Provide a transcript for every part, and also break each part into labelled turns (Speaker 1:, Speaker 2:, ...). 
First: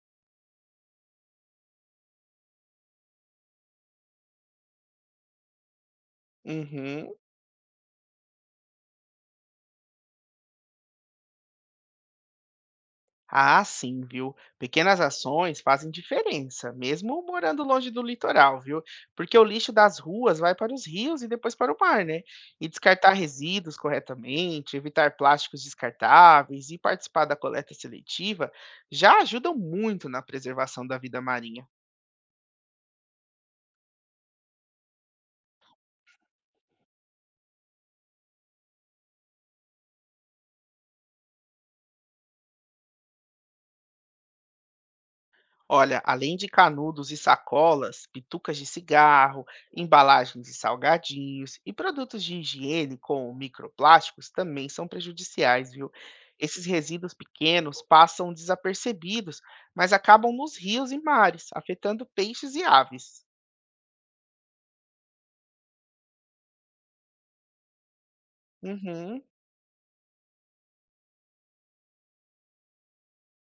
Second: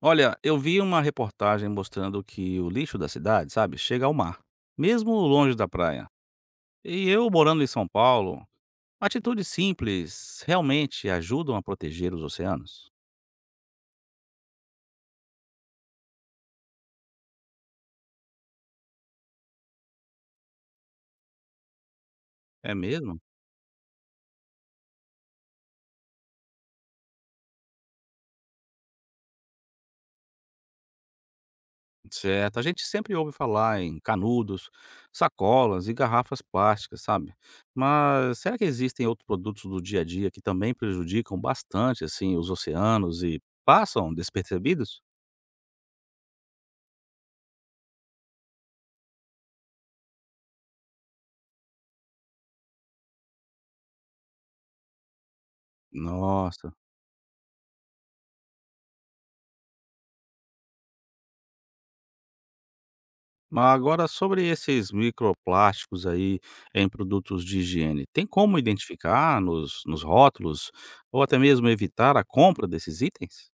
Speaker 1: Olha, eu vi uma reportagem mostrando que o lixo da cidade, sabe, chega ao mar, mesmo longe da praia.
Speaker 2: Uhum.
Speaker 1: E eu morando em São Paulo, atitudes simples realmente ajudam a proteger os oceanos?
Speaker 2: Ah, sim, viu? Pequenas ações fazem diferença, mesmo morando longe do litoral, viu? Porque o lixo das ruas vai para os rios e depois para o mar, né? E
Speaker 1: É
Speaker 2: descartar
Speaker 1: mesmo?
Speaker 2: resíduos corretamente, evitar plásticos descartáveis e participar da coleta seletiva já ajudam muito na preservação da vida marinha.
Speaker 1: Certo, a gente sempre ouve falar em canudos, sacolas e garrafas plásticas, sabe? Mas será que existem outros produtos do dia a dia que também prejudicam bastante assim os oceanos e passam despercebidos?
Speaker 2: Olha, além de canudos e sacolas, bitucas de cigarro, embalagens de salgadinhos e produtos de higiene com microplásticos também são prejudiciais, viu? Esses
Speaker 1: Nossa.
Speaker 2: resíduos pequenos passam desapercebidos, mas acabam nos rios e mares, afetando peixes e aves.
Speaker 1: Mas agora sobre esses microplásticos aí em produtos de higiene, tem como
Speaker 2: Uhum.
Speaker 1: identificar nos rótulos ou até mesmo evitar a compra desses itens?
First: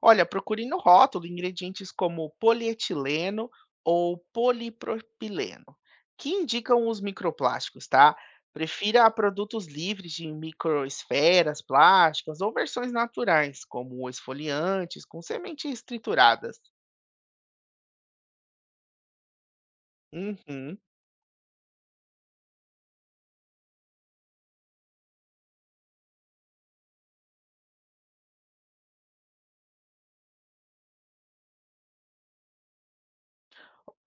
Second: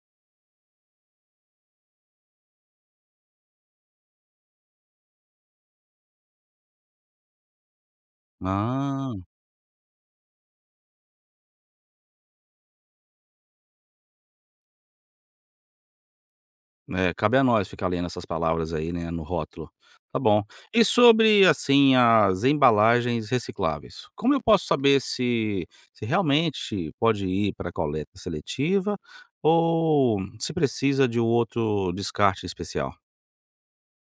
Speaker 2: Olha, procure no rótulo ingredientes como polietileno ou polipropileno, que indicam os microplásticos, tá? Prefira
Speaker 1: Ah,
Speaker 2: produtos livres de microesferas plásticas ou versões naturais, como esfoliantes com sementes trituradas.
Speaker 1: é, cabe a nós ficar lendo essas palavras aí, né, no rótulo. Tá bom.
Speaker 2: Uhum.
Speaker 1: E sobre, assim, as embalagens recicláveis, como eu posso saber se realmente pode ir para coleta seletiva ou se precisa de outro descarte especial?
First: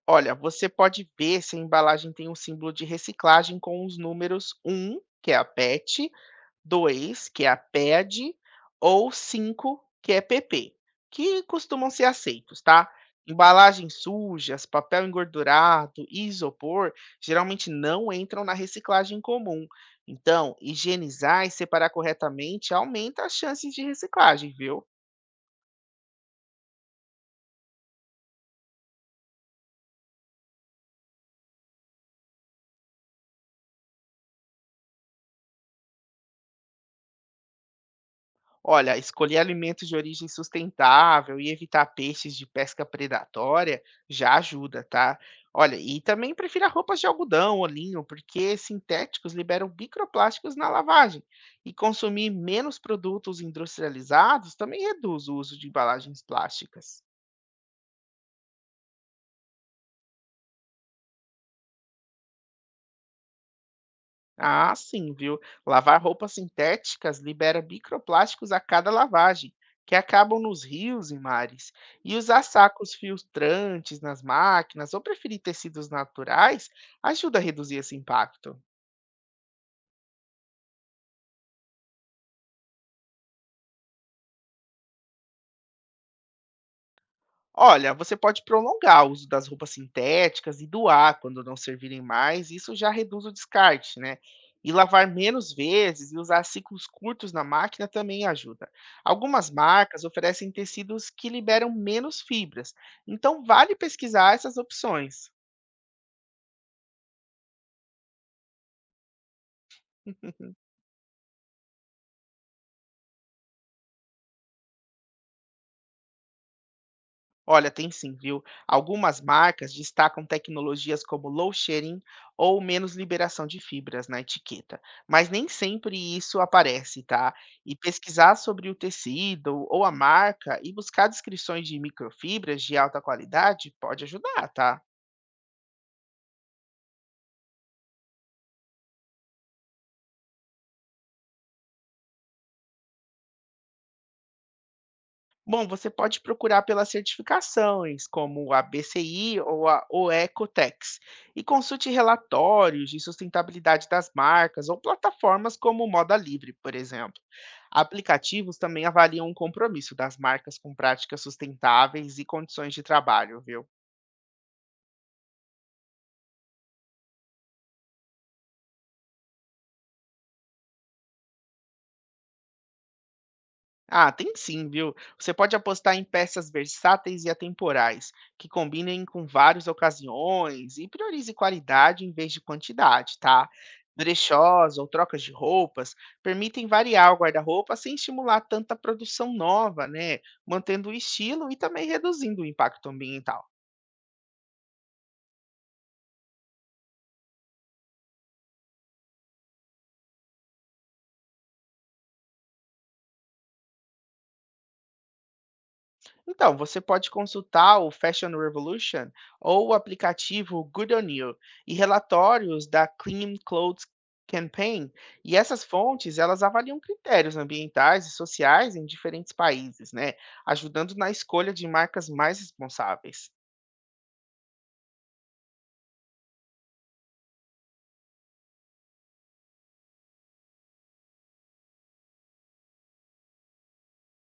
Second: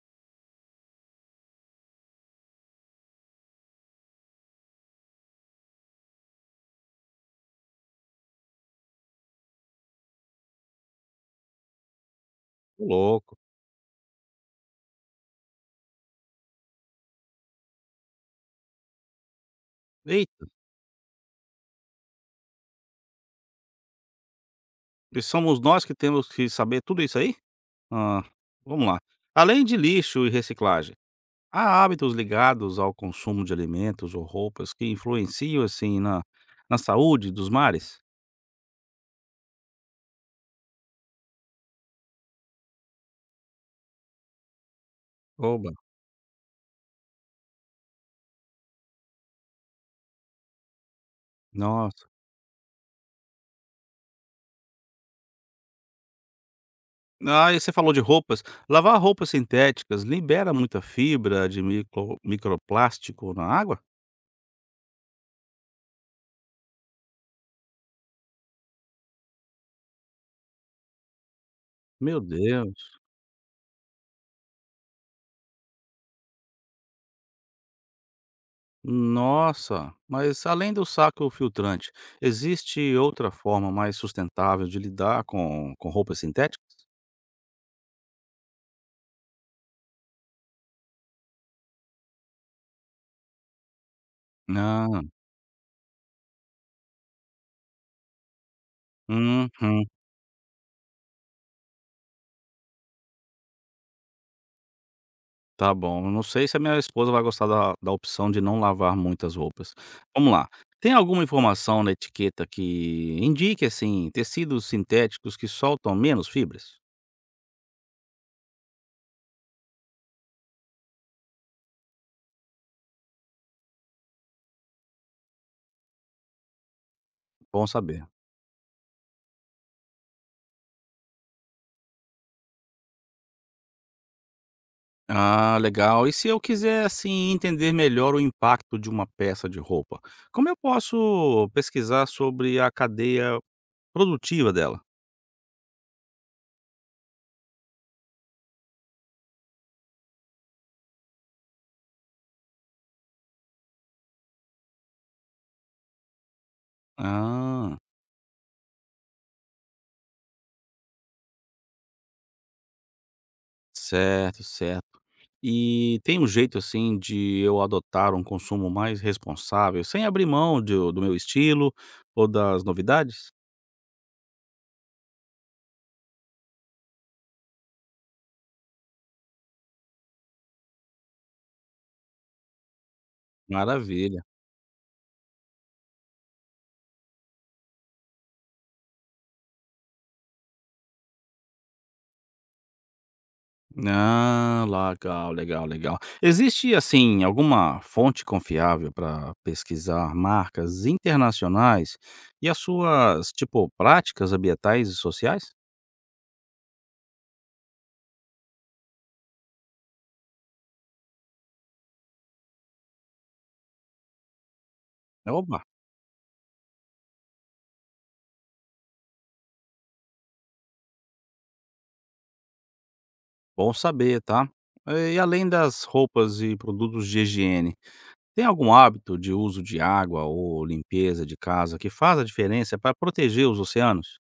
Speaker 2: Olha, você pode ver se a embalagem tem um símbolo de reciclagem com os números 1, que é a PET, 2 que é a PED, ou 5 que é PP, que costumam ser aceitos,
Speaker 1: Ô
Speaker 2: tá?
Speaker 1: louco.
Speaker 2: Embalagens sujas, papel engordurado e isopor geralmente não entram na reciclagem comum.
Speaker 1: Ei,
Speaker 2: Então, higienizar e separar corretamente aumenta as chances de reciclagem, viu?
Speaker 1: e somos nós que temos que saber tudo isso aí? Hã, vamos lá. Além de lixo e reciclagem, há hábitos ligados ao consumo de alimentos ou roupas que influenciam, assim, na saúde dos mares?
Speaker 2: Olha, escolher alimentos de origem sustentável e evitar peixes de pesca predatória já ajuda, tá?
Speaker 1: Oba.
Speaker 2: Olha, e também prefira roupas de algodão ou linho, porque sintéticos liberam microplásticos na lavagem. E
Speaker 1: Nossa.
Speaker 2: consumir menos produtos industrializados também reduz o uso de embalagens plásticas.
Speaker 1: Ah, e você falou de roupas. Lavar roupas sintéticas libera muita fibra de micro microplástico na água?
Speaker 2: Ah, sim, viu? Lavar roupas sintéticas libera microplásticos a cada lavagem, que acabam nos rios e mares. E
Speaker 1: Meu
Speaker 2: usar
Speaker 1: Deus.
Speaker 2: sacos filtrantes nas máquinas ou preferir tecidos naturais ajuda a reduzir esse impacto.
Speaker 1: Nossa. Mas além do saco filtrante, existe outra forma mais sustentável de lidar com roupas sintéticas?
Speaker 2: Olha, você pode prolongar o uso das roupas sintéticas e doar quando não servirem mais, isso já reduz o descarte, né? E
Speaker 1: Ah,
Speaker 2: lavar menos vezes e usar ciclos curtos na máquina também ajuda. Algumas
Speaker 1: uhum,
Speaker 2: marcas oferecem tecidos que liberam menos fibras, então vale pesquisar essas opções.
Speaker 1: tá bom. Eu não sei se a minha esposa vai gostar da opção de não lavar muitas roupas. Vamos lá, tem alguma informação na etiqueta que indique, assim, tecidos sintéticos que soltam menos fibras?
Speaker 2: Olha, tem sim, viu? Algumas marcas destacam tecnologias como low shedding ou menos liberação de fibras na etiqueta, mas nem sempre isso aparece, tá?
Speaker 1: Bom
Speaker 2: E
Speaker 1: saber.
Speaker 2: pesquisar sobre o tecido ou a marca e buscar descrições de microfibras de alta qualidade pode ajudar, tá?
Speaker 1: Ah, legal. E se eu quiser, assim, entender melhor o impacto de uma peça de roupa, como eu posso pesquisar sobre a cadeia produtiva dela?
Speaker 2: Bom, você pode procurar pelas certificações, como a BCI ou a OECOTEX, e consulte relatórios de sustentabilidade das marcas ou plataformas como o Moda Livre, por exemplo.
Speaker 1: Ah.
Speaker 2: Aplicativos também avaliam o compromisso das marcas com práticas sustentáveis e condições de trabalho, viu?
Speaker 1: Certo, certo. E tem um jeito, assim, de eu adotar um consumo mais responsável, sem abrir mão de do meu estilo ou das novidades?
Speaker 2: Ah, tem sim, viu? Você pode apostar em peças versáteis e atemporais, que combinem com várias ocasiões e priorize qualidade em vez de quantidade, tá?
Speaker 1: Maravilha.
Speaker 2: Brechós ou trocas de roupas permitem variar o guarda-roupa sem estimular tanta produção nova, né? Mantendo o estilo e também reduzindo o impacto ambiental.
Speaker 1: Ah, legal, legal, legal. Existe, assim, alguma fonte confiável para pesquisar marcas internacionais e as suas, tipo, práticas ambientais e sociais?
Speaker 2: Então, você pode consultar o Fashion Revolution ou o aplicativo Good On You e relatórios da Clean Clothes Campaign. E essas
Speaker 1: Oba,
Speaker 2: fontes, elas avaliam critérios ambientais e sociais em diferentes países, né? Ajudando na escolha de marcas mais responsáveis.
Speaker 1: bom saber, tá? E além das roupas e produtos de higiene, tem algum hábito de uso de água ou limpeza de casa que faz a diferença para proteger os oceanos?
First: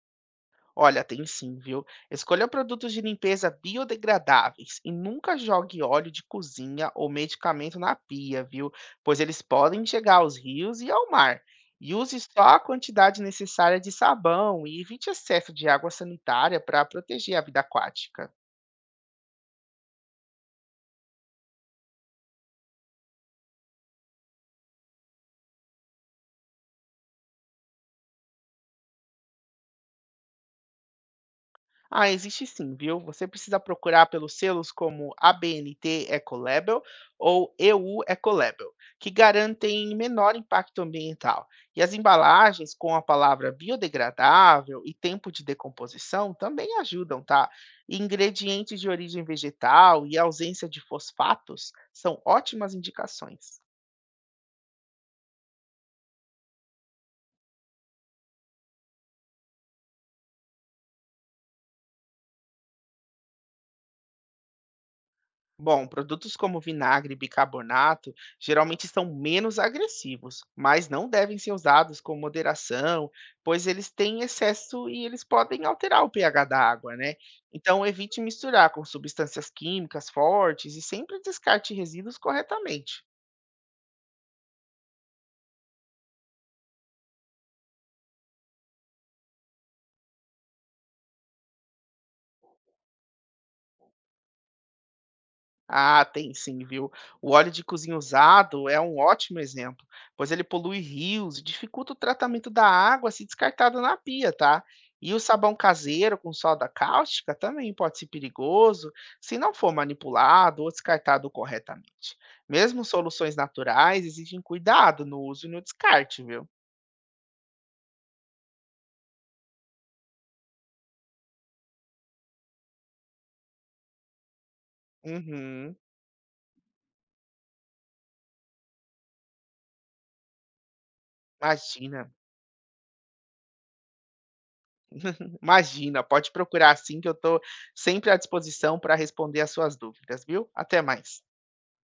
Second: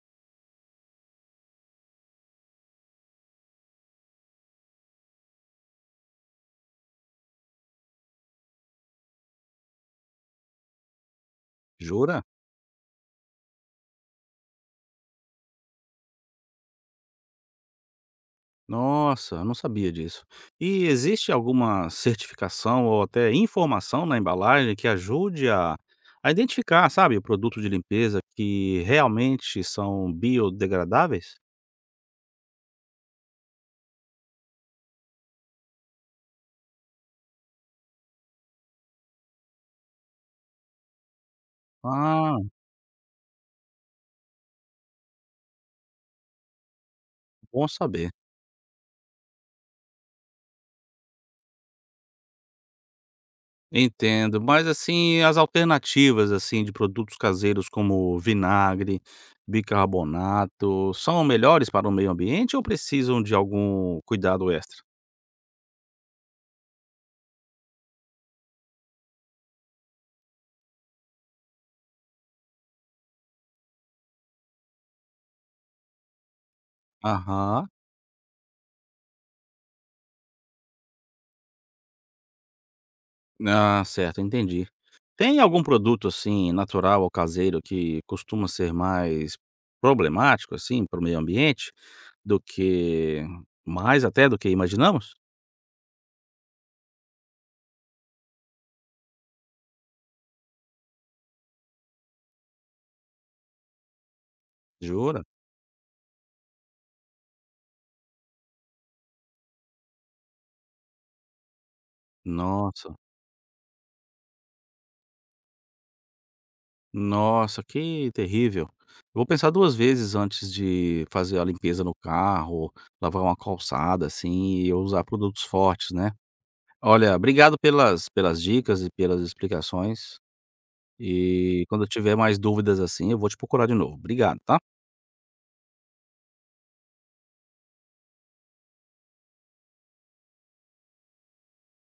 Speaker 2: Olha, tem sim, viu? Escolha produtos de limpeza biodegradáveis e nunca jogue óleo de cozinha ou medicamento na pia, viu? Pois eles podem chegar aos rios e ao mar. E use
Speaker 1: Jura?
Speaker 2: só a quantidade necessária de sabão e evite excesso de água sanitária para proteger a vida aquática.
Speaker 1: Nossa, eu não sabia disso. E existe alguma certificação ou até informação na embalagem que ajude a identificar, sabe, o produto de limpeza que realmente são biodegradáveis?
Speaker 2: Ah, existe sim, viu? Você precisa procurar pelos selos como ABNT Ecolabel ou EU Ecolabel, que garantem menor impacto ambiental. E as
Speaker 1: Ah,
Speaker 2: embalagens com a palavra biodegradável e tempo de decomposição também ajudam, tá?
Speaker 1: bom
Speaker 2: E
Speaker 1: saber.
Speaker 2: ingredientes de origem vegetal e ausência de fosfatos são ótimas indicações.
Speaker 1: Entendo, mas assim, as alternativas, assim, de produtos caseiros como vinagre, bicarbonato, são melhores para o meio ambiente ou precisam de algum cuidado extra?
Speaker 2: Bom, produtos como vinagre e bicarbonato geralmente são menos agressivos, mas não devem ser usados com moderação, pois eles têm excesso e eles podem alterar o pH da água, né?
Speaker 1: Aham.
Speaker 2: Então, evite misturar com substâncias químicas fortes e sempre descarte resíduos corretamente.
Speaker 1: Ah, certo, entendi. Tem algum produto, assim, natural ou caseiro que costuma ser mais problemático, assim, para o meio ambiente do que mais até do que imaginamos?
Speaker 2: Ah, tem sim, viu? O óleo de cozinha usado é um ótimo exemplo, pois ele polui rios e dificulta o tratamento da água se descartada na pia, tá? E o
Speaker 1: Jura?
Speaker 2: sabão caseiro com soda cáustica também pode ser perigoso se não for manipulado ou descartado corretamente. Mesmo
Speaker 1: Nossa.
Speaker 2: soluções naturais exigem cuidado no uso e no descarte, viu?
Speaker 1: Nossa, que terrível. Eu vou pensar 2 vezes antes de fazer a limpeza no carro, lavar uma calçada, assim, e eu usar produtos
Speaker 2: Uhum,
Speaker 1: fortes, né. Olha, obrigado pelas dicas e pelas explicações, e quando eu
Speaker 2: imagina,
Speaker 1: tiver mais dúvidas, assim, eu vou te procurar de novo. Obrigado, tá.
Speaker 2: imagina. Pode procurar assim que eu estou sempre à disposição para responder as suas dúvidas, viu? Até mais.